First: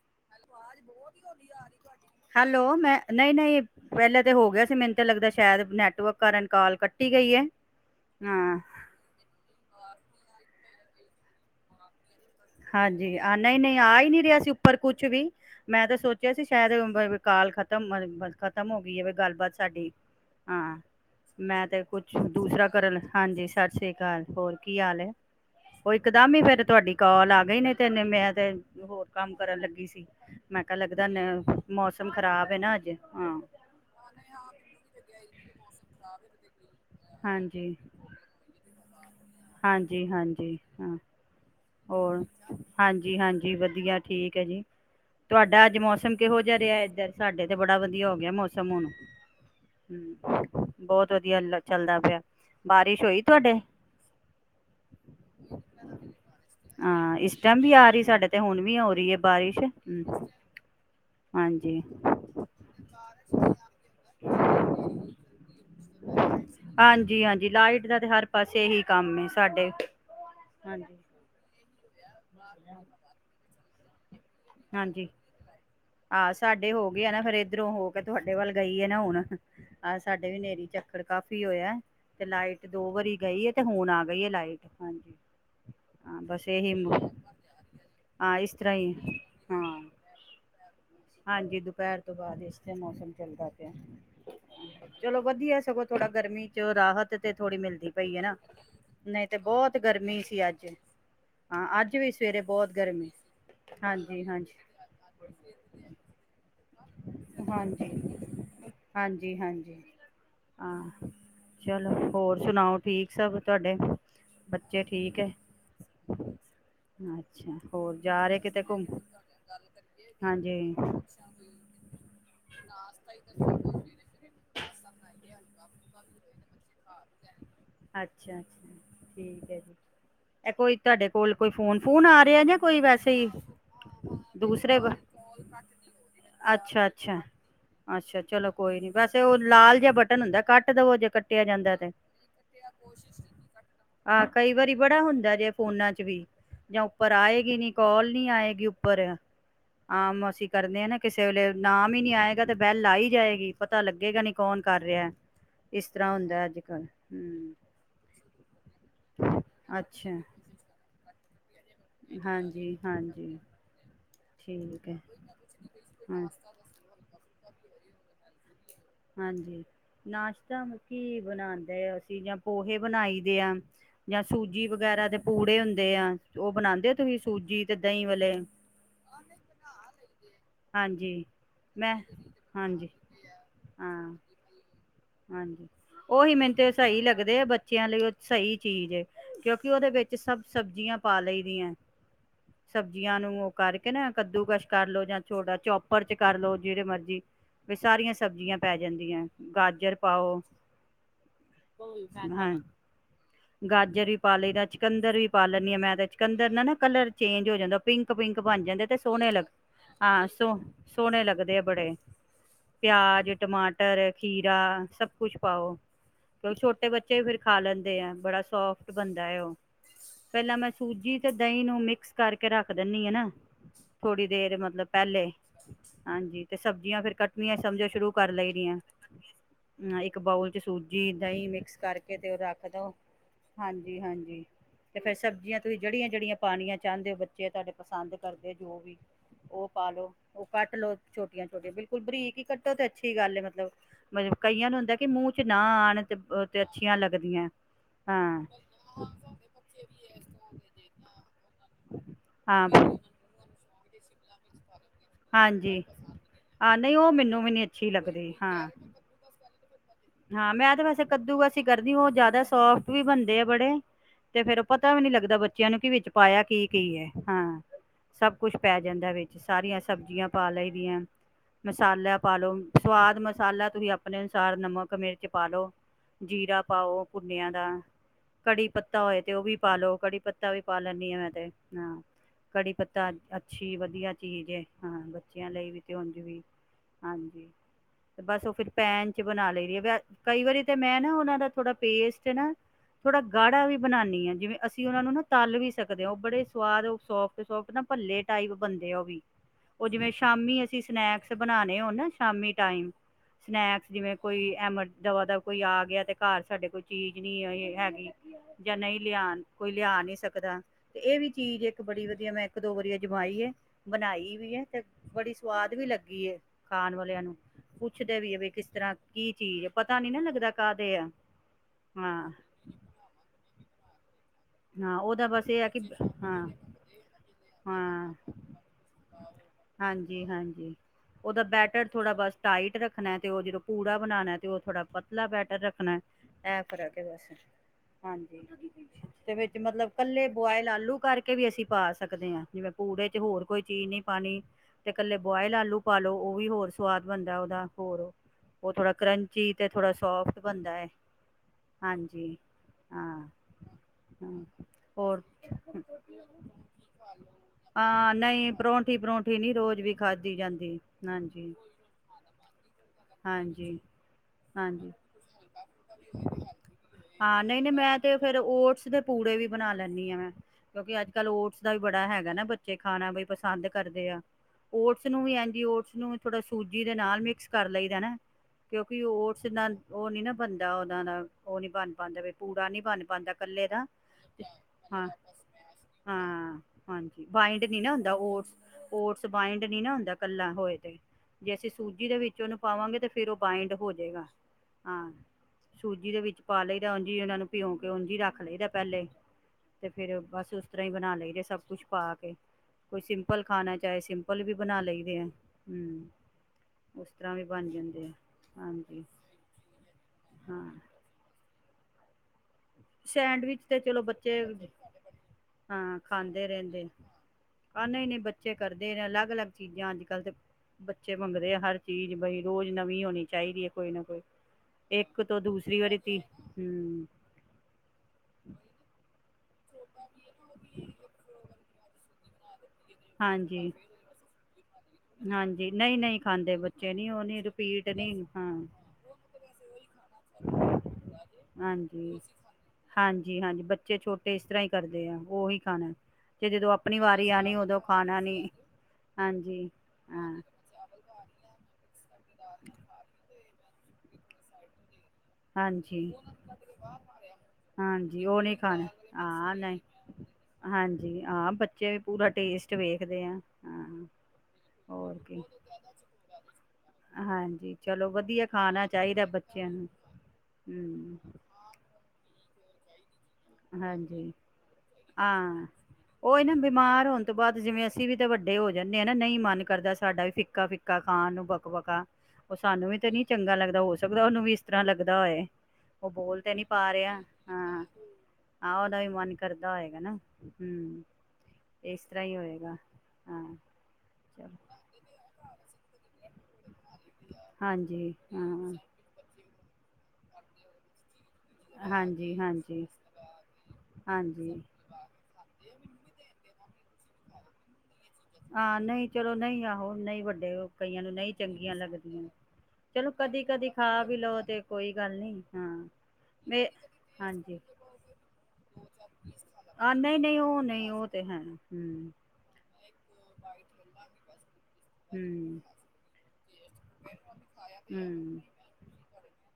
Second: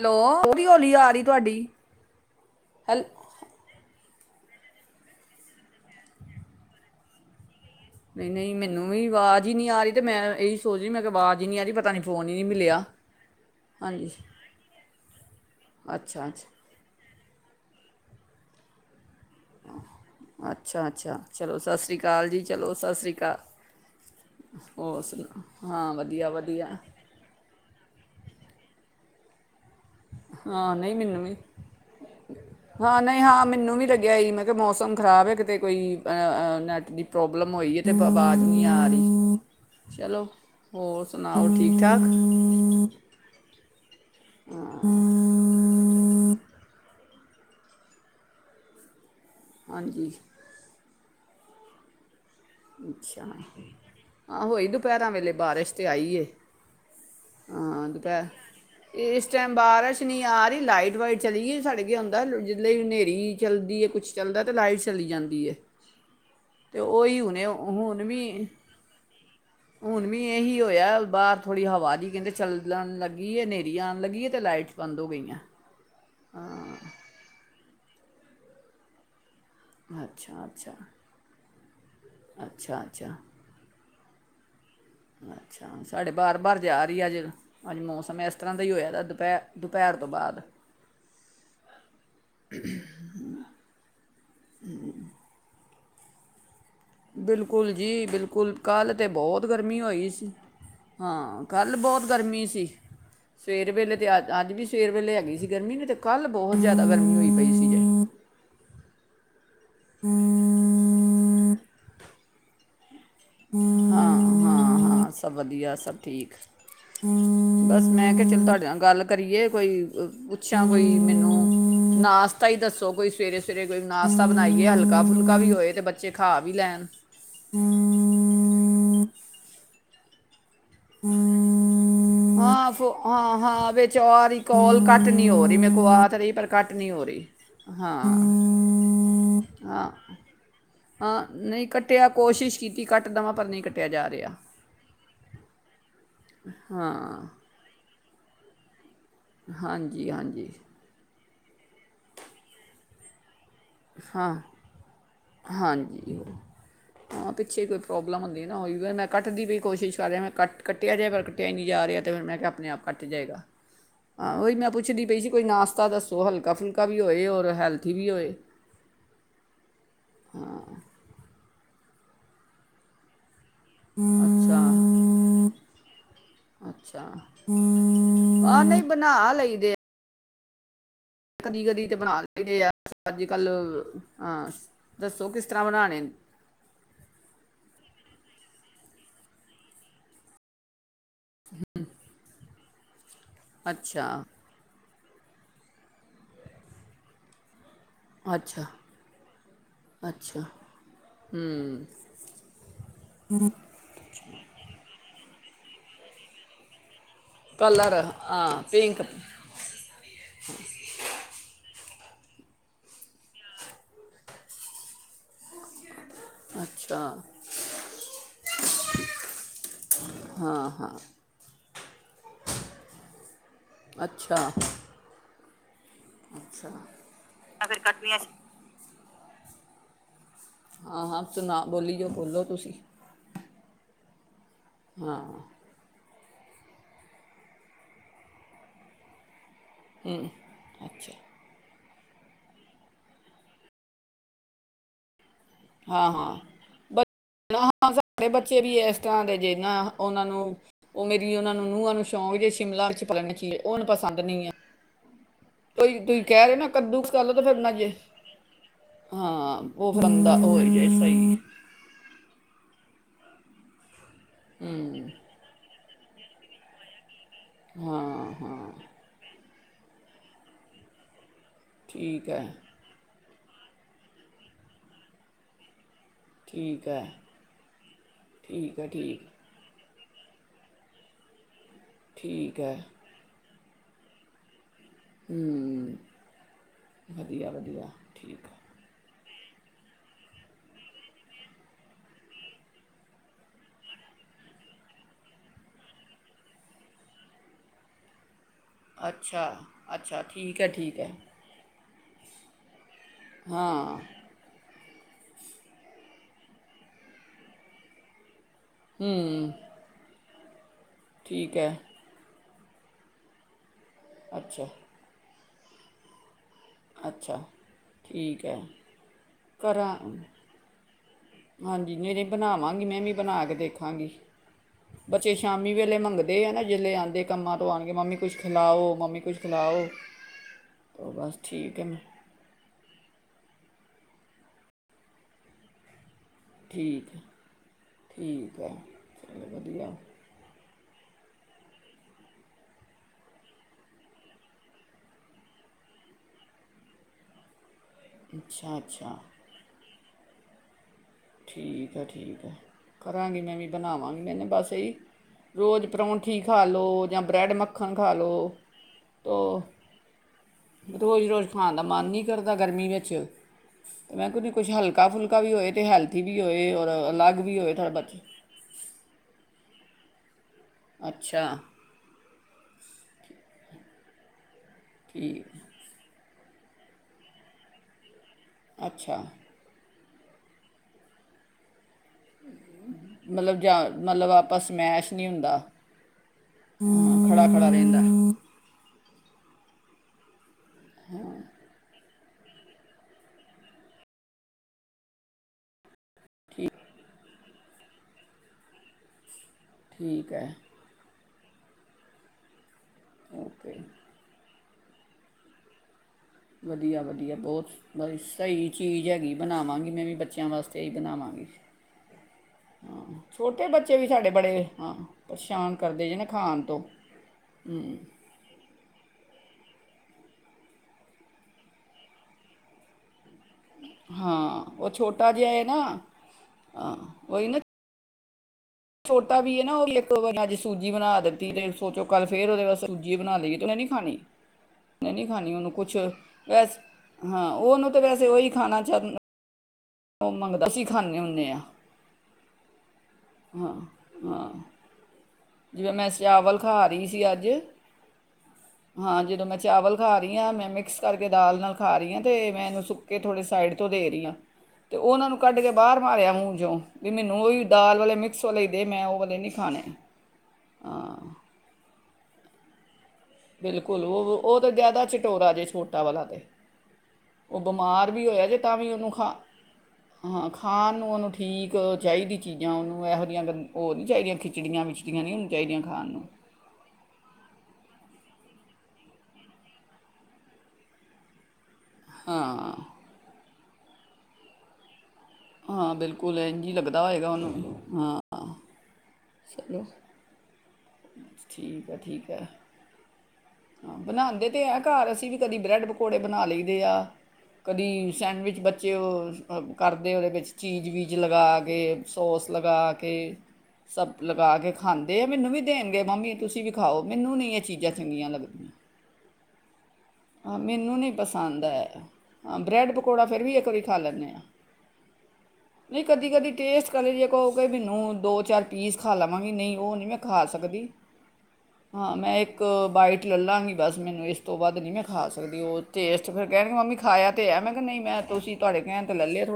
Hello ਹੌਲੀ ਹੌਲੀ ਆ ਰਹੀ ਤੁਹਾਡੀ ਹੈਲੋ, ਮੈਂ ਹੈਲ ਨਹੀਂ- ਨਹੀਂ ਪੈਲੇ ਤੇ ਹੋ ਗਿਆ ਸੀ, ਮੈਨੂੰ ਤਾਂ ਲੱਗਦੈ ਸੈ਼ਦ ਨੈਟਵਰਕ ਕਾਰਨ ਕਾਲ ਕੱਟੀ ਗਈ ਏ। ਨਹੀਂ -ਨਹੀਂ ਮੈਨੂੰ ਵੀ ਵਾਜ਼ ਈ, ਨ੍ਹੀਂ ਆ, ਰੀ। ਤੇ, ਮੈਂ ਏਹੀ ਸੋਚਦੀ ਮੈਂ ਕਿਆ ਵਾਜ਼ ਹੀ ਨੀ ਆਰੀ, ਪਤਾ ਨੀ ਹਾਂਜੀ, ਆ ਨਹੀਂ -ਨਹੀਂ ਆ ਹੀ ਨਹੀਂ ਰਿਹਾ ਸੀ ਉੱਪਰ ਕੁਛ ਵੀ ਮੈਂ, ਤੇ ਅੱਛਾ ਸੋਚਿਆ ਸੀ, ਅੱਛਾ ਸੈ਼ਦ ਬਈ ਬ ਕਾਲ ਖਤਮ [unintelligible] ਖਤਮ ਹੋ ਗਈ ਏ ਬਈ। ਗੱਲਬਾਤ ਸਾਡੀ ਹਾਂ, ਅੱਛਾ ਅੱਛਾ ਚਲੋ ਮੈਂ ਸਤਿ ਤੇ ਸ਼੍ਰੀ ਕੁਛ ਅਕਾਲ ਜੀ ਦੂਸਰਾ ਚਲੋ ਸਤਿ ਸ਼੍ਰੀ ਅਕਾਲ ਕਰਨ--ਹਾਂਜੀ ਸਤ ਸ੍ਰੀ ਕਾਲ। ਹੋਰ ਕੀ ਹਾਲ ਏ? ਸੁਣਾ ਹਾਂ ੳ ਵਧੀਆ ਇਕਦਮ ਹੀ ਫੇਰ ਵਧੀਆ ਤੁਵਾਡੀ ਆ ਗਏ ਨੇ ਤੈਨੇ ਮੈਂ ਤੇ ਹੋਰ ਕੰਮ ਕਰਨ ਲੱਗੀ। ਸੀ ਮੈਂ ਹਾਂ, ਕਿਹਾ ਨਹੀਂ ਲੱਗਦਾ ਮੈਨੂੰ ਵੀ ਨ- ਮੌਸਮ ਖ਼ਰਾਬ ਹੈ ਨਾ ਅੱਜ ਹਾਂ ਨਹੀਂ ਹਾਂ ਮੈਨੂੰ ਵੀ ਲੱਗਿਆ ਹੀ ਮੈਂ ਕਿ ਮੌਸਮ ਖ਼ਰਾਬ ਏ ਕਿਤੇ ਕੋਈ ਅ ਅ ਨੈਟ ਦੀ ਪ੍ਰੋਬਲਮ ਹਾਂਜੀ ਹੋਈ ਏ ਤੇ ਵ ਵਾਜ਼ ਨੀ ਨੀ ਆ ਰੀ। ਹਾਂਜੀ। ਹਾਂਜੀ। ਹਾਂ। ਸੁਣਾਓ ਠੀਕ ਹੋਰ ਠਾਕ ਹਾਂਜੀ। ਹਾਂਜੀ। ਵਧੀਆ। [inaudible] ਠੀਕ ਹੈ ਜੀ। ਤੁਹਾਡਾ ਅੱਜ ਮੌਸਮ ਕਿਹੋ ਜਿਹਾ ਰਿਹਾ ਇੱਧਰ। ਸਾਡੇ ਤੇ ਬੜਾ ਵਧੀਆ ਹੋ ਗਿਆ ਮੌਸਮ ਹੁਣ। ਹਾਂਜੀ ਹੂ ਬਹੁਤ। ਵਧੀਆ ਚੱਲਦਾ ਪਿਆ। ਬਾਰਿਸ਼ ਹੋਈ ਅੱਛਾ ਤੁਹਾਡੇ। ਹੋਈ ਦੁਪਹਿਰਾਂ ਵੇਲੇ ਬਾਰਿਸ਼ ਤਾਂ ਆਈ ਹੈ। ਹਾਂ ਇਸ ਟਾਈਮ ਵੀ ਆ ਰਹੀ ਸਾਡੇ ਤੇ ਹੁਣ ਵੀ ਹੋ ਰਹੀ ਹੈ ਇਸ ਟਾਈਮ ਬਾਰਿਸ਼ ਨਹੀਂ ਹਮ, ਆ ਰਹੀ ਲਾਈਟ ਵ੍ਹਾਈਟ ਚਲੀ ਗਈ। ਹਾਂਜੀ ਸਾਡੇ ਕੀ ਹੁੰਦਾ ਹਨੇਰੀ ਚਲਦੀ ਕੁਛ ਚਲਦਾ ਲਾਈਟ ਚਲੀ ਜਾਂਦੀ ਹੈ। ਤੇ ਉਹੀ ਹੀ ਹੁਣੇ। ਇਹਨਾ ਹੁਣ ਦੇ ਹਰ ਵੀ ਪਾਸੇ ਇਹੀ ਕੰਮ ਏ। ਹੁਣ ਵੀ ਇਹੀ ਹੋਇਆ ਬਾਹਰ। ਥੋੜ੍ਹੀ ਹਵਾ ਜੀ ਕਹਿੰਦੇ। ਚੱਲਣ ਲੱਗੀ ਏ ਨੇ। ਆਣ ਲੱਗੀ ਏ। ਲਾਈਟਸ ਬੰਦ ਹਾਂਜੀ ਹੋ ਗਈਆਂ। ਆਹ। ਸਾਡੇ ਹੋ ਗਏ ਆ ਨਾ ਫਿਰ ਏ। ਇਧਰੋਂ ਹੋ ਕੇ ਤੁਹਾਡੇ ਵੱਲ ਗਈ ਨਾ ਹੁਣ। ਆਹ। ਸਾਡੇ ਵੀ ਅੱਛਾ ਹਨੇਰੀ ਅੱਛਾ ਝੱਖੜ ਕਾਫ਼ੀ ਹੋਇਆ ਤੇ ਲਾਈਟ ਅੱਛਾ ਦੋ ਅੱਛਾ ਵਾਰੀ ਗਈ ਹੈ ਤੇ ਹੁਣ ਆ ਗਈ ਹੈ ਲਾਈਟ। ਹਾਂਜੀ ਅੱਛਾ! ਸਾਡੇ ਹਾਂ ਬਸ ਬਰ-ਬਾਰ ਇਹੀ ਜਾ ਰਹੀ ਹੈ ਅੱਜ। ਅੱਜ ਮੌਸਮ ਇਸ ਤਰ੍ਹਾਂ ਦਾ ਹੀ ਹੋਇਆ ਹੈ ਦੁਪਹਿਰ। ਹਾ ਦੁਪਹਿਰ ਤੋਂ ਬਾਅਦ ਹਾਂਜੀ। ਦੁਪਹਿਰ ਤੋਂ ਬਾਅਦ ਇਸ ਤਰ੍ਹਾਂ ਦਾ ਮੌਸਮ ਚੱਲਦਾ ਪਿਆ। ਚਲੋ ਵਧੀਆ। ਸਗੋ ਥੋੜਾ ਗਰਮੀ। ' ਤੋਂ ਰਾਹਤ ਤਾਂ ਥੋੜ੍ਹੀ ਬਿਲਕੁਲ ਮਿਲਦੀ ਜੀ ਪਈ ਹੈ ਨਾ ਬਿਲਕੁਲ ਕੱਲ੍ਹ ਨਹੀਂ ਤਾਂ ਬਹੁਤ ਹੋਈ ਗਰਮੀ ਸੀ ਅੱਜ। ਹਾਂ ਕੱਲ੍ਹ ਅੱਜ ਬਹੁਤ ਵੀ ਸਵੇਰੇ ਗਰਮੀ ਸੀ ਬਹੁਤ ਗਰਮੀ ਸਵੇਰ ਵੇਲੇ ਤੇ ਹਾਂਜੀ। ਅੱਜ ਅੱਜ ਹਾਂਜੀ ਵੀ ਸਵੇਰ ਵੇਲੇ ਹੈਗੀ ਸੀ ਗਰਮੀ। ਨਈ ਤੇ ਕੱਲ੍ਹ ਬਹੁਤ ਬਹੁਤ ਜ਼ਿਆਦਾ ਗਰਮੀ ਹੋਈ ਪਈ ਸੀ ਜੇ। ਹਾਂਜੀ ਹਾਂਜੀ। ਹਾਂਜੀ ਹਾਂ, ਚਲੋ ਹੋਰ ਸੁਣਾਓ। ਠੀਕ ਸਭ ਤੁਹਾਡੇ ਹਾਂ, ਹਾਂ, ਬੱਚੇ ਹਾਂ। ਠੀਕ ਹੈ ਸਭ ਵਧੀਆ ਸਭ ਠੀਕ। ਅੱਛਾ ਬਸ ਹੋਰ ਮੈਂ ਜਾ ਕਿਹਾ ਰਹੇ ਚਲ ਕਿਤੇ ਤੁਹਾਡੇ ਨਾਲ ਘੁੰਮ ਗੱਲ ਕਰੀਏ। ਕੋਈ ਪੁੱਛਾ ਹਾਂਜੀ ਕੋਈ ਮੈਨੂੰ ਨਾਸ਼ਤਾ ਹੀ ਦੱਸੋ ਕੋਈ। ਸਵੇਰੇ ਸਵੇਰੇ ਕੋਈ ਨਾਸ਼ਤਾ ਬਣਾਈਏ। ਹਲਕਾ ਫੁਲਕਾ ਵੀ ਹੋਏ ਤੇ ਬੱਚੇ ਖਾ ਵੀ ਲੈਣ। ਅੱਛਾ! ਅੱਛਾ! ਠੀਕ ਹੈ ਜੀ। ਇਹ ਕੋਈ ਤੁਹਾਡੇ ਕੋਲ ਕੋਈ ਫੋਨ-ਫੋਨ ਆ ਰਿਹਾ ਜਾਂ ਹਾਂ ਕੋਈ ਫੋ ਵੈਸੇ ਹੀ ਹਾਂ ਹਾਂ ਵਿੱਚ ਔਰ ਹੀ ਦੂਸਰੇ। ਕਾਲ ਕੱਟ ਨਹੀਂ ਹੋ ਰਹੀ ਮੇਰੇ ਕੋ ਆ ਤਾਂ ਰਹੀ ਪਰ ਕੱਟ ਅੱਛਾ! ਨਹੀਂ ਹੋ ਅੱਛਾ! ਰਹੀ ਅੱਛਾ। ਹਾਂ ਚਲੋ ਕੋਈ ਨੀ ਵੈਸੇ ਉਹ ਲਾਲ ਹਾਂ ਜਿਹਾ ਬਟਨ ਹੁੰਦਾ ਕੱਟ ਦਵੋ ਜੇ ਹਾਂ ਕੱਟਿਆ ਨਹੀਂ ਜਾਂਦਾ ਤੇ ਕੱਟਿਆ ਕੋਸ਼ਿਸ਼ ਕੀਤੀ ਕੱਟ ਦੇਵਾਂ ਪਰ ਨਹੀਂ ਕੱਟਿਆ ਜਾ ਆਹ ਰਿਹਾ ਕਈ ਵਾਰੀ ਬੜਾ ਹੁੰਦਾ ਜੇ ਫੋਨਾਂ ਚ ਵੀ ਜਾਂ ਉੱਪਰ ਹਾਂ ਆਏਗੀ ਨੀ ਕਾਲ ਨਹੀਂ ਆਏਗੀ ਉੱਪ ਉੱਪਰ ਆ ਹਾਂਜੀ ਆਮ ਅਸੀਂ ਹਾਂਜੀ ਕਰਦੇ ਹਾਂ ਨਾ ਕਿਸ ਤੇਲੇ ਨਾਮ ਹੀ ਨਹੀਂ ਆਏਗਾ ਤੇ ਬੈਲ ਆ ਹੀ ਜਾਏਗੀ ਪਤਾ ਲੱਗੇਗਾ ਹਾਂ ਨੀ ਕੌਣ ਕਰ ਰਿਹਾ ਇਸ ਤਰ੍ਹਾਂ ਹਾਂਜੀ ਉਹ- ਹੁੰਦਾ ਅੱਜ ਕੱਲ ਹਾਂ ਪਿੱਛੇ ਕੋਈ ਪ੍ਰੋਬਲਮ ਹੁੰਦੀ ਨਾ ਹੋਈਵੇ ਮੈਂ ਕੱਦੀ ਵੀਈ ਕੋਸ਼ਿਸ਼ ਕਰ ਅੱਛਾ ਰਿਹਾ ਮੈਂ ਕੱ ਕੱਟਿਆ ਜਿੇ ਪਰ ਨਹੀ ਜਾ ਰਿਹਾ ਤੇ ਫਿਰ ਮੈਂ ਕਿਹਾ ਆਪਣੇ ਹਾਂਜੀ ਆਪ ਕੱਟ ਹਾਂਜੀ ਜਾਏਗਾ ਹਾਂ ਉਹੀ ਮੈਂ ਠੀਕ ਹੈ ਪੁੱਛਦੀ ਪਈ ਸੀ ਕੋਈ ਨਾਸ਼ਤਾ ਹਾਂ ਦੱਸੋ ਹਲਕਾ ਫੁਲਕਾ ਵੀ ਹੋਏ ਔਰ ਹੈਲਥ [unintelligible] ਹਾਂਜੀ ਨਾਸ਼ਤਾ ਮੁਖੀ ਬਣਾਾਨ ਅਸੀਂ ਜਾਂ ਪੋਹੇ ਬਣਾਈ ਦੇ ਆ ਜਾਂ ਅੱਛਾ ਸੂਜੀ ਵਗੈਰਾ ਦੇ ਪੂੜੇ ਹੁੰਦੇ ਆ ਉਹ ਬਣਾਉਂਦੇ ਅੱਛਾ ਤੁਸੀਂ ਸੂਜੀ ਤੇ ਦਹੀਂ ਵਾਲੇ ਹਾਂ ਨਹੀਂ ਬਣਾ ਲਈਦੇ ਆ ਹਾਂਜੀ ਕਦੀ ਕਦੀ ਤੇ ਮੈਂ ਬਣਾ ਲੈਂਦੇ ਆ ਹਾਂਜੀ ਅੱਜ ਕੱਲ ਹਾਂ ਦੱਸੋ ਕਿਸ ਤਰ੍ਹਾਂ ਹਾਂਜੀ ਬਣਾਣੇ ਉਹੀ ਮੈਨੂੰ ਤੇ ਸਹੀ ਲੱਗਦੇ ਆ ਬੱਚਿਆਂ ਲਈ ਸਹੀ ਚੀਜ਼ ਏ ਕਿਉਂਕਿ ਉਹਦੇ ਵਿੱਚ ਸਭ ਸਬਜ਼ੀਆਂ ਪਾਲ ਲਈ ਦੀ ਏ [inaudible] ਜੀਆਂ ਨੂੰ ਉਹ ਕਰਕੇ ਅੱਛਾ, ਨਾ ਕੱਦੂ ਕਸ਼ ਕਰ ਲੋੋ ਜਾਂ ਛੋਟਾ ਚੋਪਰ ਚ ਕਰਲੋ ਜਿਹੜੇ ਮਰਜ਼ੀ ਵੀ ਸਾਰੀਆਂ ਸਬਜ਼ੀਆਂ ਅੱਛਾ, ਪੈ ਜਾਂਦੀਆਂ ਗਾਜਰ ਪਾਓ ਅੱਛਾ ਹਾਂਜੀ ਗਾਜਰ ਵੀ ਪਾ ਲਈਦਾ ਚਿਕੰਦਰ ਵੀ ਪਾਲ ਲਣੀ ਆ ਮੈਂ ਤੇ ਚਿਕੰਦਰ ਨਾ ਨਾ ਕਲਰ ਚੇਂਜ ਹੋ ਜਾਂਦਾ ਕਲਰ ਪਿੰਕ ਪਿੰਕ ਹਾਂ ਬਣ ਜਾਂਦੇ ਤੇ ਪਿੰਕ ਸੋਹਣੇ ਲੱਗ ਹਾਂ ਸੋਹ ਸੋਹਣੇ ਲੱਗਦੇ ਆ ਬੜੇ ਪਿਆਜ ਟਮਾਟਰ ਖੀਰਾ ਸਭ ਕੁਛ ਪਾਓ ਕਿਉਂਕਿ ਛੋਟੇ ਅੱਛਾ ਬੱਚੇ ਵੀ ਫਿਰ ਖਾ ਲੈਂਦੇ ਆ ਬੜਾ ਸੋਫਟ ਬਣਦਾ ਹੈ ਉਹ ਪਹਿਲਾਂ ਹਾਂ, ਮੈਂ ਹਾਂ ਸੂਜੀ ਅਤੇ ਦਹੀਂ ਨੂੰ ਮਿਕਸ ਕਰਕੇ ਰੱਖ ਦਿਨੀ ਨਾ ਥੋੜ੍ਹੀ ਅੱਛਾ, ਦੇਰ ਮਤਲਬ ਪਹਿਲੇ ਹਾਂਜੀ ਤੇ ਅੱਛਾ ਸਬਜ਼ੀਆਂ ਫੇਰ ਕੱਟਣੀਆਂ ਸਮਝੋ ਸ਼ੁਰੂ ਕਰ ਲਈ ਦੀਆਂ। ਹ ਇੱਕ ਬਾਊਲ ਚ ਹਾਂ, ਸੂਜੀ ਹਾਂ ਦਹੀਂ ਸੁਣਾ ਮਿਕਸ ਬੋਲੀ ਜੋ ਕਰਕੇ ਤੇ ਉਹ ਬੋਲੋ ਰੱਖ ਤੁਸੀਂ ਦਓ ਹਾਂਜੀ ਹਾਂਜੀ। ਤੇ ਫੇਰ ਹਾਂ ਸਬਜ਼ੀਆਂ ਤੁਸੀਂ ਜਿਹੜੀਆਂ-ਜਿਹੜੀਆਂ ਪਾਣੀਆਂ ਚਾਹੁੰਦੇ ਹੋ ਬੱਚੇ ਤੁਹਾਡੇ ਪਸੰਦ ਕਰਦੇ ਜੋ ਵੀ ਉਹ ਉਬਾਲੋ ਉਹ ਕੱਟ ਲੋ ਅੱਛਾ ਛੋਟੀਆਂ-ਛੋਟੀਆਂ ਬਿਲਕੁਲ ਬਰੀਕ ਹੀ ਕੱਟੋ ਤੇ ਅੱਛੀ ਗੱਲ ਏ ਮਤਲਬ ਕਈਆਂ ਨੂੰ ਹੁੰਦਾ ਕਿ ਮੂੰਹ ਚ ਨਾ ਆਉਣ ਹਾਂ ਤੇ ਹਾਂ ਤੇ ਅੱਛੀਆਂ ਬ ਲੱਗਦੀਆਂ ਸਾਡੇ ਹਾਂ ਬੱਚੇ ਵੀ ਇਸ ਤਰ੍ਹਾਂ ਦੇ ਜੇ ਨਾ ਉਹਨਾਂ ਨੂੰ ਉਹ ਮੇਰੀ ਉਹਨਾਂ ਨੂੰ ਨੂੰਹਾਂ ਨੂੰ ਸ਼ੌਕ ਜੇ ਹਾਂ ਸ਼ਿਮਲਾ ਚ [unintelligible] ਹੁਣ ਪਸੰਦ ਨਹੀਂ ਆ ਹਾਂਜੀ ਤੁਈ ਤੁਸੀਂ ਕਹਿ ਰਹੇ ਨਾ ਹਾਂ ਨਹੀਂ ਕੱਦੂ ਉਹ ਕਰਲੋ ਤੇ ਮੈਨੂੰ ਵੀ ਫੇਰ ਨੀ ਬਣਾਈ ਅੱਛੀ ਏ ਲੱਗਦੀ ਹਾਂ ਹਾਂ ਉਹ ਬੰਦਾ ਹਾਂ ਉਹ ਮੈਂ ਤੇ ਜੇ ਵੈਸੇ ਸਹੀ ਕੱਦੂ ਵੈਸੇ ਕਰਦੀ ਹਾਂ ਉਹ ਜ਼ਿਆਦਾ ਸੋਫ ਟ ਵੀ ਬਣਦੇ ਆ ਬੜੇ ਤੇ ਫੇਰ ਉਹ ਪਤਾ ਵੀ ਨੀ ਲੱਗਦਾ ਬੱਚਿਆਂ ਨੂੰ ਕਿ ਵਿ ਚ ਪਾਇਆ ਕੀ ਕੀ ਏ ਹਾਂ ਹਾਂ ਸਭ ਹਾਂ, ਕੁਛ ਪੈ ਜਾਂਦਾ ਵਿੱਚ ਸਾਰੀਆਂ ਸਬਜ਼ੀਆਂ ਪਾ ਲਈ ਦੀਆਂ ਮਸਾਲਾ ਠੀਕ ਹੈ ਪਾਲੋ ਸਵਾਦ ਮਸਾਲਾ ਤੁਸੀਂ ਆਪਣੇ ਅਨੁਸਾਰ ਨਮਕ ਮਿਰਚ ਪਾਲੋ ਜੀਰਾ ਠੀਕ ਪਾਓ ਹੈ ਭੁੰਨਿਆਂ ਦਾ ਕੜੀ ਠੀਕ ਹੈ ਪੱਤਾ ਹੋਏ ਠੀਕ ਤੇ ਉਹ ਵੀ ਪਾ ਲਓ ਕੜੀ ਪੱਤਾ ਵੀ ਪਾ ਲੈਂਦੀ ਆ ਮੈਂ ਤੇ ਹਾਂ ਠੀਕ ਕੜੀ ਹੈ ਪੱਤਾ ਅੱਛੀ ਵਧੀਆ ਚੀਜ਼ ਏ। ਹਾਂ ਬੱਚਿਆਂ ਹੂੰ ਲਈ ਵੀ ਤੇ ਉਝ ਵੀ ਹਾਂਜੀ ਵਧੀਆ ਵਧੀਆ ਤੇ ਠੀਕ ਬਸ ਉਹ ਫਿਰ ਹੈ ਪੈਣ ਬਣਾ ਲਈ ਦੀਏ ਕਈ ਵਾਰੀ ਤੇ ਮੈਂ ਨਾ ਉਹਨਾਂ ਦਾ ਥੋੜਾ ਪੇਸਟ ਨਾ ਥੋੜਾ ਗਾੜਾ ਵੀ ਬਣਾਨੀਆ ਜਿਵੇਂ ਅਸੀਂ ਉਹਨਾ ਨੂੰ ਨਾ ਤਲ ਵੀ ਸਕਦੇ ਹਾਂ ਉਹ ਬੜੇ ਸਵਾਦ ਸੋਫਟ ਸੋਫਟ ਨਾ ਭੱਲੇ ਟਾਈਪ ਬਣਦੇ ਉਹ ਵੀ ਅੱਛਾ ਉਹ ਜਿਵੇਂ ਅੱਛਾ ਠੀਕ ਸ਼ਾਮੀ ਹੈ ਅਸੀਂ ਠੀਕ ਹੈ ਸਨੈਕਸ ਬਣਾਉਣੇ ਹੋ ਨਾ ਸ਼ਾਮੀ ਟਾਈਮ ਹਾਂ ਸਨੈਕਸ ਜਿਵੇਂ ਕੋਈ ਮ ਦਬਾ ਦਬ ਕੋਈ ਆ ਗਿਆ ਤੇ ਘਰ ਸਾਡੇ ਕੋਈ ਚੀਜ਼ ਨਹੀਂ ਹੈਗੀ ਜਾਂ ਨਹੀਂ ਲਿਅਣ ਕੋਈ ਲਿਆ ਨਹੀਂ ਸਕਦਾ ਦਾ ਤੇ ਇਹ ਵੀ ਠੀਕ ਚੀਜ਼ ਹੈ ਇੱਕ ਬੜੀ ਵਧੀਆ ਮੈਂ ਇੱਕ ਦੋ ਵਾਰੀ ਅਜਮਾਈ ਏ ਬਣਾਈ ਵੀ ਏ ਅੱਛਾ ਤੇ ਬੜੀ ਸਵਾਦ ਵੀ ਲੱਗੀ ਏ। ਖਾਣ ਵਾਲਿਆਂ ਨੂੰ ਅੱਛਾ ਪੁੱਛਦੇ ਵੀ ਏ, ਠੀਕ ਵੀ ਹੈ ਕਿਸ ਤਰ੍ਹਾਂ ਕੀ ਚੀਜ਼ ਕਰਾਂ ਪਤਾ ਨੀ ਨਾ ਲੱਗਦਾ ਕਾਹਦੇ [unintelligible] ਹਾਂਜੀ ਨਹੀਂ ਨਹੀਂ ਹਾਂ ਬਣਾਵਾਂਗੀ, ਮੈਂ ਵੀ ਬਣਾ ਕੇ ਦੇਖ ਗੀ। ਹਾਂ ਉਹਦਾ ਬੱਚੇ ਬਸ ਇਹ ਹੈ ਸ਼ਾਮੀ ਕਿ ਵੇਲੇ ਮੰਗਦੇ ਹਾਂ ਆ ਨਾ ਜਿਹੜੇ ਆਂਦੇ ਕੰਮਾਂ ਤੋਂ ਆਉਣਗੇ, ਹਾਂ ਮੰਮੀ ਕੁਛ ਖਿਲਾਉ, ਮੰਮੀ ਕੁਛ ਖਿਲਾਉ ਹਾਂਜੀ, ਹਾਂਜੀ। ਬਸ ਠੀਕ ਆ। ਬਣਾਣਾ ਤੇ ਉਹ ਜਦੋਂ ਪੂੜਾ ਬਣਾਉਣਾ ਤੇ ਉਹ ਥੋੜਾ ਪਤਲਾ ਬੈਟਰ ਰੱਖਣਾ। ਇਹ ਫਰਕ ਹੈ, ਬਸ ਹਾਂਜੀ। ਠੀਕ ਹੈ ਚਲੋ ਵਿੱਚ ਮਤਲਬ ਵਧੀਆ ਇਕੱਲੇ ਬੁਆਏ ਬੋਇਲ ਆਲੂ ਕਰਕੇ ਵੀ ਅਸੀਂ ਪਾ ਸਕਦੇ ਹਾਂ, ਜਿਵੇਂ ਪੂੜੇ ਹੋਰ ਕੋਈ ਚੀਜ਼ ਨਹੀਂ ਪਾਣੀ ਤੇ ਇਕੱਲੇ ਬੋਆਇਲ ਆਲੂ ਪਾ ਲਉ, ਉਹ ਵੀ ਹੋਰ ਸਵਾਦ ਬਣਦਾ ਉਹਦਾ। ਹੋਰ ਉਹ ਅੱਛਾ ਥੋੜਾ ਅੱਛਾ ਕਰੰਚੀ ਤੇ ਥੋੜਾ ਸੋਫਟ ਬਣਦਾ ਏ। ਠੀਕ ਹੈ, ਠੀਕ ਹੈ, ਕਰਾਂਗੀ ਮੈਂ ਵੀ ਬਣਾ ਹਾਂ ਮੈਨੂੰ ਬਸ ਇਹੀ ਹੋਰ ਰੋਜ ਪਰੋਠੀ ਖਾ ਲਓ ਜਾਂ ਬਰੈਡ ਮੱਖਣ ਇਹੀ ਬਰੈਡ ਮੱਖਣ ਖਾ ਹਾਂ ਨਹੀਂ ਪਰੌਂਠੀ ਪਰੌਂਠੀ ਨਹੀਂ ਲਓ, ਰੋਜ਼ ਵੀ ਖਾਧੀ ਜਾਂਦੀ ਰੋਜ ਰੋਜ ਹਾਂਜੀ ਖਾਣ ਦਾ ਮਨ ਨਹੀਂ ਕਰਦਾ ਗਰਮੀ ਵਿੱਚ, ਹਾਂਜੀ ਮੈਂ ਕਹਿਣੀ ਕੁਝ ਹਾਂਜੀ ਹਲਕਾ ਫੁਲਕਾ ਵੀ ਹੋਏ ਤੇ ਹੈਲਥ ਕੁਝ ਵੀ ਹੋਏ, ਹੋਰ ਅਲੱਗ ਵੀ ਹੋਏ ਥੋੜਾ ਕੁਝ ਵੀ ਬਣਾ ਲੈਣੀ ਆ ਮੈਂ ਕਿਉਂਕਿ ਅੱਜ ਕੱਲ੍ਹ ਓਟਸ ਅੱਛਾ ਦਾ ਵੀ ਬੜਾ ਹੈਗਾ ਨਾ ਬੱਚੇ ਖਾਣਾ ਪਸੰਦ ਕਰਦੇ ਆ। ਓਟਸ ਨੂੰ ਵੀ ਠੀਕ ਐਜੀ ਓਟਸ ਨੂੰ ਥੋੜਾ ਸੂਜੀ ਦੇ ਨਾਲ ਮਿਕਸ ਕਰ ਲਈ ਦਾ ਨਾ ਕਿਉਂਕਿ ਅੱਛਾ ਓਟਸ ਨਾਲ ਉਹ ਨੀ ਨਾ ਬਣਦਾ ਓਦਾਂ ਦਾ ਉਹ ਨੀ ਬਣਦਾ। ਪੂੜਾ ਨੀ ਬਣ ਪਾਂਦਾ ਮਤਲਬ ਇਕੱਲੇ ਦਾ ਮਤਲਬ ਆਪਾਂ ਹਾਂ ਸਮੈਸ਼ ਨਹੀਂ ਹੁੰਦਾ, ਹਾਂ ਹਾਂਜੀ ਖੜਾ ਬਾਈੰਡ ਖੜਾ ਨੀ ਨਾ ਰਹਿੰਦਾ। ਹੁੰਦਾ ਓਟਸ ਓਟਸ ਬਾਇੰਡ ਨੀ ਨਾ ਹੁੰਦਾ ਇਕੱਲਾ ਹੋਏ ਜੇ ਅਸੀਂ ਸੂਜੀ ਦੇ ਵਿੱਚ ਉਹਨੂੰ ਪਾਵਾਂਗੇ ਤੇ ਫਿਰ ਉਹ ਬਾਈੰਡ ਹੋ ਜੇਗਾ, ਹਾਂ। ਸੂਜੀ ਦੇ ਵਿੱਚ ਪਾ ਠੀਕ ਲਈਦਾ ਉਂਜ ਈ ਉਹਨਾਂ ਨੂੰ ਭਿਉਂ ਕੇ ਉਂਜ ਹੀ ਰੱਖ ਲਈਦੈ ਪਹਿਲੇ ਤੇ ਫੇਰ ਠੀਕ ਹੈ ਬਸ ਉਸ ਤਰ੍ਹਾਂ ਹੀ ਬਣਾ ਲਈਦੇ ਸਭ ਕੁਛ ਪਾ ਕੇ ਕੋਈ ਸਿੰਪਲ ਖਾਣਾ ਓਕੇ ਚਾਹੇ ਸਿੰਪਲ ਵੀ ਬਣਾ ਲਈਦੇ ਆ, ਹੂੰ ਵਧੀਆ- ਉਸ ਵਧੀਆ ਤਰ੍ਹਾਂ ਵੀ ਬਣ ਬਹੁਤ ਜਾਂਦੇ ਆ ਬੜੀ ਸਹੀ ਹਾਂਜੀ ਚੀਜ਼ ਹੈਗੀ ਬਣਾਵਾਂਗੀ ਮੈਂ ਵੀ ਬੱਚਿਆਂ ਹਾਂ ਵਾਸਤੇ ਹੀ ਬਣਾਵਾਂਗੀ ਸੈਂਡਵਿਚ ਛੋਟੇ ਤੇ ਚਲੋ ਵੀ ਸਾਡੇ ਬੱਚੇ ਬੜੇ ਹਾਂ ਪਰੇਸ਼ਾਨ ਹਾਂ ਕਰਦੇ ਜੇ ਨਾ ਖਾਂਦੇ ਖਾਣ ਤੋਂ ਰਹਿੰਦੇ ਆ, ਬੱਚੇ ਕਰਦੇ ਨੇ ਅਲੱਗ-ਅਲੱਗ ਚੀਜ਼ਾਂ ਅੱਜ ਕੱਲ੍ਹ ਤੇ ਬੱਚੇ ਮੰਗਦੇ ਆ, ਹਰ ਚੀਜ਼ ਬਈ ਰੋਜ਼ ਨਵੀਂ ਹੋਣੀ ਚਾਹੀਦੀ ਐ ਕੋਈ ਨਾ ਕੋਈ ਹਾਂ ਉਹ ਇੱਕ ਛੋਟਾ ਤੋਂ ਜਿਹਾ ਹੈ ਨਾ ਦੂਸਰੀ ਵਾਰੀ ਤੀ ਹੂੰ [inaudible] ਛੋ ਟਾ ਵੀ ਐ ਨਾ ਉਹ ਵੀ ਇੱਕ ਅੱਜ ਸੂਜੀ ਬਣਾ ਦਿੱਤੀ ਤੇ ਸੋਚੋ ਕੱਲ ਫੇਰ ਉਹਦੇ ਵਾਸਤੇ ਸੂਜੀ ਬਣਾ ਲਈ ਤੇ ਹਾਂਜੀ ਉਹ ਨੀ ਖਾਣੀ ਨਈ-ਨਈ ਖਾਣੀ, ਹਾਂਜੀ ਉਹਨੂੰ ਕੁਛ ਨਹੀਂ ਨਹੀਂ ਖਾਂਦੇ ਬੱਚੇ ਨੀ ਉਹ ਵੈਸੇ ਨੀ ਹਾਂ ਰਿਪੀਟ ਉਹਨੂੰ ਤਾਂ ਵੈਸੇ ਉਹੀ ਖਾਣਾ ਚਾਹੁੰ ਆ ਹਾਂਜੀ-ਹਾਂਜੀ-ਹਾਂਜੀ ਬੱਚੇ ਛੋਟੇ ਇਸ ਤਰ੍ਹਾਂ ਹੀ ਕਰਦੇ ਆ ਓਹੀ ਜਿਵੇਂ ਮੈਂ ਚਾਵਲ ਖਾ ਰਹੀ ਸੀ ਅੱਜ ਉਦੋਂ ਖਾਣਾ ਨੀ ਹਾਂ ਜਦੋਂ ਮੈਂ ਚਾਵਲ ਖਾ ਰਹੀ ਹਾਂ, ਮੈਂ ਮਿਕਸ ਕਰਕੇ ਦਾਲ ਨਾਲ ਖਾ ਰਹੀ ਹਾਂ ਅਤੇ ਮੈਂ ਇਹਨੂੰ ਸੁੱਕੇ ਥੋੜ੍ਹੇ ਸਾਈਡ ਤੋਂ ਦੇ ਰਹੀ ਆ ਤੇ ਉਹਨਾਂ ਨੂੰ ਕੱਢ ਕੇ ਬਾਹਰ ਹਾਂਜੀ ਮਾਰਿਆ ਮੂੰਹ ਚੋਂ ਵੀ ਮੈਨੂੰ ਓਹੀ ਦਾਲ ਵਾਲੇ ਹਾਂਜੀ ਉਹ ਮਿਕਸ ਨਹੀਂ ਵਾਲੇ ਹੀ ਦੇ ਖਾਣਾ ਮੈਂ ਉਹ ਵਾਲੇ ਨੀ ਹਾਂ ਨਹੀਂ ਖਾਣੇ ਹਾਂਜੀ, ਹਾਂ ਬੱਚੇ ਵੀ ਪੂਰਾ ਟੇਸਟ ਵੇ ਬਿਲਕੁਲ ਓ ਓ ਓਹ ਤਾਂ ਜ਼ਿਆਦਾ ਹੋਰ ਕੀ ਚਟੋਰਾ ਜੇ ਛੋਟਾ ਵਾਲਾ ਤੇ ਓ ਹਾਂਜੀ ਚਲੋ ਬਿਮਾਰ ਵੀ ਵਧੀਆ ਹੋਇਆ ਜੇ ਤਾਂ ਖਾਣਾ ਵੀ ਉਹਨੂੰ ਚਾਹੀਦਾ ਖਾ ਬੱਚਿਆਂ ਨੂੰ ਹਾਂ, ਖਾਣ ਨੂੰ ਉਹਨੂੰ ਹਮ ਠੀਕ ਚਾਹੀ ਚੀਜ਼ਾਂ ਉਹਨੂੰ ਇਹੋ ਜਿਹੀਆਂ ਗੰ- ਉਹ ਨਹੀਂ ਹਾਂਜੀ, ਚਾਹੀਦੀਆਂ ਖਿਚੜੀਆਂ ਵਿਚੜੀਆਂ ਨਹੀਂ ਉਹਨੂੰ ਹਾਂ ਚਾਹੀਦੀਆਂ ਖਾਣ ਨੂੰ ਓ ਏ ਨਾ ਬਿਮਾਰ ਹੋਣ ਤੋਂ ਬਾਅਦ ਜਿਵੇਂ ਅਸੀਂ ਵੀ ਤਾਂ ਵੱਡੇ ਡੇ ਹੋ ਜਾਂਦੇ ਨਾ ਨਹੀਂ ਮਨ ਕਰਦਾ ਸਾਡਾ ਵੀ ਫਿੱਕਾ-ਫਿੱਕਾ ਖਾਣ ਨੂੰ ਵਕ-ਵਕਾ, ਔ ਹਾਂ ਸਾਨੂੰ ਵੀ ਤੇ ਨੀ ਚੰਗਾ ਲੱਗ ਹੋ ਸਕਦਾ ਉਹਨੂੰ ਵੀ ਇਸਰ੍ਹਾਂ ਲੱਗਦਾ ਹੋਏ ਹਾਂ ਉਹ ਬਿਲਕੁੱਲ ਬੋਲ ਤੇ ਇੰਝ ਨਹੀਂ ਈ ਪਾ ਲੱਗਦਾ ਹੋਏਗਾ ਉਹਨੂੰ ਹਾਂ ਦਾ ਵੀ ਮਨ ਕਰਦਾ ਚਲੋ ਹੋਏਗਾ ਨਾ, ਹੂੰ, ਠੀਕ ਹੈ ਏਸ ਤਰ੍ਹਾਂ ਠੀਕ ਹੀ ਹੈ ਹੋਏਗਾ ਹਾਂ ਹਾਂ ਬਣਾਉਂਦੇ ਚਲੋ ਤੇ ਹੈ ਘਰ ਅਸੀਂ ਵੀ, ਕਦੀ ਬ੍ਰੈਡ ਪਕੌੜੇ ਬਣਾ ਲਈ ਦੇ ਆ, ਕਦੀ ਹਾਂਜੀ ਸੈਂਡਵਿਚ ਹਾਂ ਬੱਚੇ ਕਰਦੇ ਹੋਏ ਵਿੱਚ ਚੀਜ਼ ਵੀ ਲਗਾ ਕੇ ਹਾਂਜੀ ਸੋਸ ਲਗਾ ਹਾਂਜੀ ਕੇ, ਸਭ ਲਗਾ ਹਾਂਜੀ ਕੇ ਖਾਂਦੇ ਆ ਮੈਨੂੰ ਵੀ ਦੇਣਗੇ ਮੰਮੀ ਤੁਸੀਂ ਵੀ ਖਾਓ, ਮੈਨੂ ਨਹੀ ਇਹ ਚੀਜ਼ਾਂ ਚੰਗੀਆਂ ਲੱਗਦੀਆਂ ਹਾ ਨਹੀ ਚਲੋ ਨਹੀ ਆਹੋ ਨਹੀਂ ਵੱਡੇ ਹਾਂ ਮੈਨੂੰ ਕਈਆਂ ਨਹੀਂ ਨੂੰ ਪਸੰਦ ਆ ਚੰਗੀਆਂ ਲੱਗਦੀਆਂ ਹਾਂ ਬਰੈਡ ਚਲੋ ਪਕੌੜਾ ਕਦੀ ਫਿਰ ਵੀ ਇੱਕ ਕਦੀ ਵਾਰੀ ਖਾ ਵੀ ਲੈਂਦੇ ਲਓ ਹਾਂ ਤੇ ਕੋਈ ਗੱਲ ਨਹੀਂ ਹਾਂ ਨਹੀਂ ਕਦੀ ਕਦੀ ਮੈਂ ਟੇਸਟ ਕਰੇ ਜੇ ਹਾਂਜੀ ਕਗੇ ਮੈਨੂੰ ਦੋ ਚਾਰ ਪੀਸ ਖਾ ਲਵਾਂਗੀ ਨਹੀਂ ਆ ਉਹ ਨਹੀਂ ਮੈਂ ਖਾ ਉਹ ਸਕਦੀ ਨਹੀਂ ਉਹ ਤੇ ਹੈ ਹਮ ਹਾਂ ਮੈਂ ਇੱਕ ਕੁ ਬਾਈਟ ਲੈੱਲਾਂਗੀ ਬਸ ਮੈਨੂੰ ਇਸ ਤੋਂ ਬਾਅਦ ਨਹੀਂ ਮੈਂ ਖਾ ਸਕਦੀ ਹਮ ਹੋ ਉੱਥੇ [unintelligible] ਕਹਿਣਗੇ ਮੰਮੀ ਖਾਇਆ ਤੇ ਹੈ ਮੈਂ ਕਿਹਾ ਨਹੀਂ ਮੈਂ ਤੁਸੀਂ ਤੁਹਾਡੇ ਕਹਿਣ [unintelligible]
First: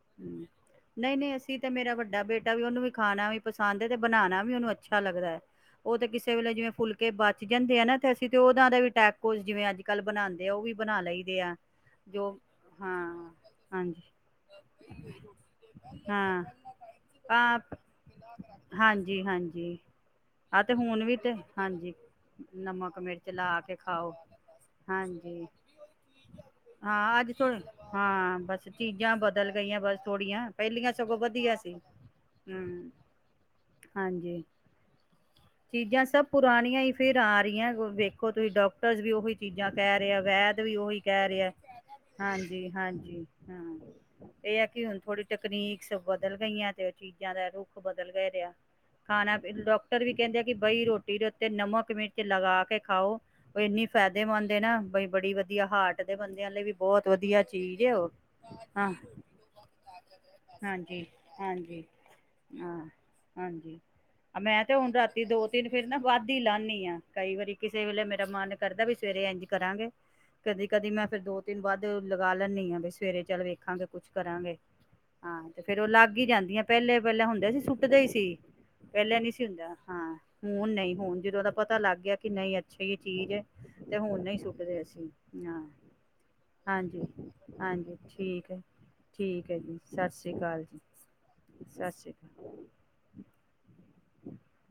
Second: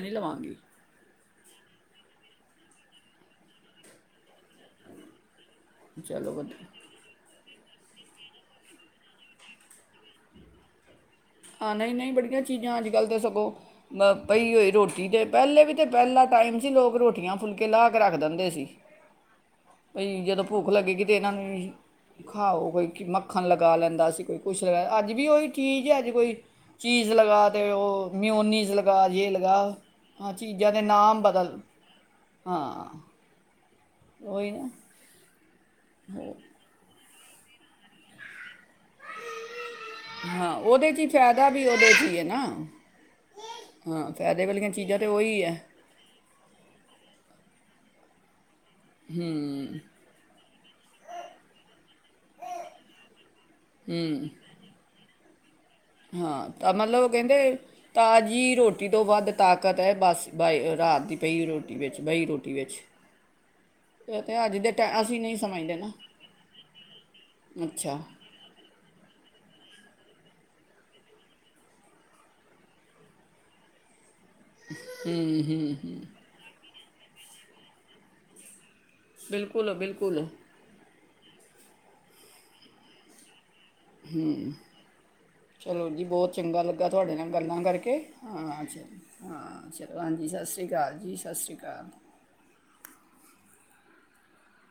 ਨਹੀਂ ਹੂੰ ਲਵਾਂਗੀ ਨਹੀਂ ਨਹੀਂ ਅਸੀਂ ਤਾਂ ਮੇਰਾ ਵੱਡਾ ਬੇਟਾ ਵੀ ਉਹਨੂੰ ਵੀ ਖਾਣਾ ਵੀ ਪਸੰਦ ਹੈ, ਤੇ ਬਣਾਣਾ ਵੀ ਉਹਨੂੰ ਅੱਛਾ ਲੱਗਦਾ ਹੈ। ਉਹ ਤੇ ਚਲੋ ਕਿਸੇ ਵੇਲੇ ਵਧੀਆ ਜਿਵੇਂ ਫੁਲਕੇ ਬੱਚ ਜਾਂਦੇ ਆ ਨਾ ਤੇ ਅਸੀਂ ਤੇ ਉਹਦਾ ਦਾ ਵੀ ਟੈਕੋ ਜਿਵੇਂ ਅੱਜ ਕੱਲ ਬਣਾਂਦੇ ਆ ਉਹ ਵੀ ਬਣਾ ਲਈ। ਹਾਂ ਨਹੀਂ ਨਹੀਂ ਬੜੀਆਂ ਚੀਜ਼ਾਂ ਅੱਜ ਕੱਲ੍ਹ ਤਾਂ ਸਗੋਂ ਹਾਂਜੀ ਪਈ ਹੋ ਰੋਟੀ ਦੇ ਪਹਿਲੇ ਵੀ ਪਹਿਲਾ ਹਾਂ ਟਾਈਮ ਸੀ ਲੋਕ ਰੋਟੀਆਂ ਫੁਲਕੇ ਆਪ ਲਾ ਕੇ ਰੱਖ ਦਿੰਦੇ ਸੀ ਹਾਂਜੀ ਹਾਂਜੀ ਜਦੋਂ ਆਹ ਭੁੱਖ ਤੇ ਹੁਣ ਲੱਗੇਗੀ ਵੀ ਇਹਨਾਂ ਤੇ ਨੂੰ ਹਾਂਜੀ ਖਾਓ ਕੋਈ ਨਮਕ ਮਿਰਚ ਮੱਖਣ ਲਾ ਕੇ ਲਗਾ ਲੈਂਦਾ ਖਾਓ ਸੀ ਕੋਈ ਕੁਛ ਅੱਜ ਵੀ ਹਾਂਜੀ ਉਹੀ ਚੀਜ਼ ਐ ਕੋਈ ਚੀਜ਼ ਹਾਂ ਅੱਜ ਲਗਾ ਥੋੜੇ ਦੇਵੇ ਓ ਹਾਂ ਬਸ ਮਿਉਨਿਜ ਲਗਾ ਚੀਜ਼ਾਂ ਓ ਲਗਾ ਬਦਲ ਗਈਆਂ ਬਸ ਹਾਂ ਥੋੜੀਆਂ ਚੀਜ਼ਾਂ ਦੇ ਪਹਿਲੀਆਂ ਸਗੋਂ ਨਾਮ ਵਧੀਆ ਬਦਲ ਸੀ ਹੂੰ ਓਹੀ ਨਾ। ਚੀਜ਼ਾਂ ਸਭ ਪੁਰਾਣੀਆਂ ਹੀ ਫੇਰ ਆ ਰਹੀ ਆ ਵੇਖੋ ਤੁਸੀਂ ਡਾਕਟਰ ਵੀ ਉਹੀ ਚੀਜ਼ਾਂ ਕਹਿ ਰਿ ਹਾਂ ਵੈਦ ਵੀ ਉਹਦੇ 'ਚ ਓਹੀ ਹੀ ਕਹਿ ਫਾਇਦਾ ਰਿਹਾ ਵੀ ਉਹਦੇ 'ਚ ਹੀ ਹੈ ਨਾ ਹਾਂਜੀ ਹਾਂਜੀ ਹਾਂ ਫਾਇਦੇ ਇਹ ਹੈ ਵਾਲੀਆਂ ਕਿ ਚੀਜ਼ਾਂ ਹੁਣ ਤੇ ਥੋੜੀ ਉਹੀ ਹੈ ਤਕਨੀਕਸ ਬਦਲ ਗਈਆਂ ਤੇ ਚੀਜ਼ਾਂ ਦਾ ਰੁ ਉਹ ਬਦਲ ਦਾ ਰਿਹਾ। ਖਾਣਾ ਪੀ ਡਾਕਟਰ ਵੀ ਕਹਿੰਦੇ ਆ ਕਿ ਬਈ ਰੋਟੀ ਦੇ ਉੱਤੇ ਨਮਕ ਮਿਰਚ ਲਗਾ ਕੇ ਖਾਓ ਉਹ ਇੰਨੀ ਫਾਇਦੇਮੰਦ ਹੈ ਨਾ ਬਈ ਬੜੀ ਵਧੀ ਹਾਂ ਤਾਂ ਮਤਲਬ ਕਹਿੰਦੇ ਚੀਜ਼ ਹੈ ਉਹ ਤਾਜ਼ੀ ਰੋਟੀ ਹਾਂ ਤੋਂ ਵੱਧ ਤਾਕਤ ਹੈ ਬੱਸ ਬ ਰਾਤ ਹਾਂਜੀ ਦੀ ਪਈ ਰੋਟੀ ਹਾਂਜੀ ਵਿੱਚ ਬਹੀ ਰੋਟੀ ਵਿੱਚ ਹਾਂ ਤੇ ਹਾਂਜੀ ਅੱਜ ਦੇ ਉਹ ਤੇ ਹੈ ਮੈਂ ਜਿਦ੍ਹੇ ਹੁਣ ਅਸੀਂ ਰਾਤੀ ਤੇ ਨਹੀਂ ਦੋ ਤਿੰਨ ਸਮਝਦੇ ਫੇਰ ਨਾ ਵੱਧ ਹੀ ਲਾਦੀ ਆ ਕਈ ਵਾਰੀ ਕਿਸੇ ਅੱਛਾ ਵੇਲੇ ਮੇਰਾ ਮਨ ਕਰਦਾ ਵੀ ਸਵੇਰੇ ਇੰਝ ਕਰਾਂਗੇ। ਕਦੀ ਕਦੀ ਮੈਂ ਫੇਰ ਦੋ ਤਿੰਨ ਬਾਅਦ ਲਗਾ ਲੈਂਦੀ ਹਾਂ ਵੀ ਸਵੇਰੇ ਚੱਲ ਵੇਖਾਂਗੇ ਕੁੱਛ ਕਰਾਂਗੇ ਹਾਂ ਤੇ ਫੇਰ ਉਹ ਲੱਗ ਹੀ ਈ ਜਾਂਦੀਆਂ। ਪਹਿਲੇ ਪਹਿਲੇ ਹੁੰਦੇ ਸੀ ਸੁੱਟਦੇ ਹੀ ਸੀ। ਪਹਿਲਾਂ ਨਹੀਂ ਸੀ ਬਿਲਕੁਲ ਹੁੰਦਾ। ਹਾਂ ਬਿਲਕੁਲ। ਹੁਣ ਨਹੀਂ ਹੁਣ ਜਦੋਂ ਉਹਦਾ ਪਤਾ ਲੱਗ ਗਿਆ ਕਿ ਨਹੀਂ ਅੱਛੀ ਇਹ ਚੀਜ਼ ਹੈ। ਤੇ ਹੂ ਹੁਣ ਨਹੀਂ ਸੁੱਟਦੇ ਅਸੀਂ ਹਾਂ ਚਲੋ ਜੀ ਬਹੁਤ ਚੰਗਾ ਲੱਗਾ ਹਾਂਜੀ ਤੁਹਾਡੇ ਨਾਲ ਗੱਲਾਂ ਹਾਂਜੀ ਕਰਕੇ, ਠੀਕ ਹੈ ਹਾਂ ਚ ਹਾਂ ਚਲੋ ਹਾਂਜੀ ਸਤਿ ਸ਼੍ਰੀ ਅਕਾਲ ਜੀ ਸਤਿ ਸ਼੍ਰੀ ਅਕਾਲ। ਸਤਿ ਸ਼੍ਰੀ [unintelligible]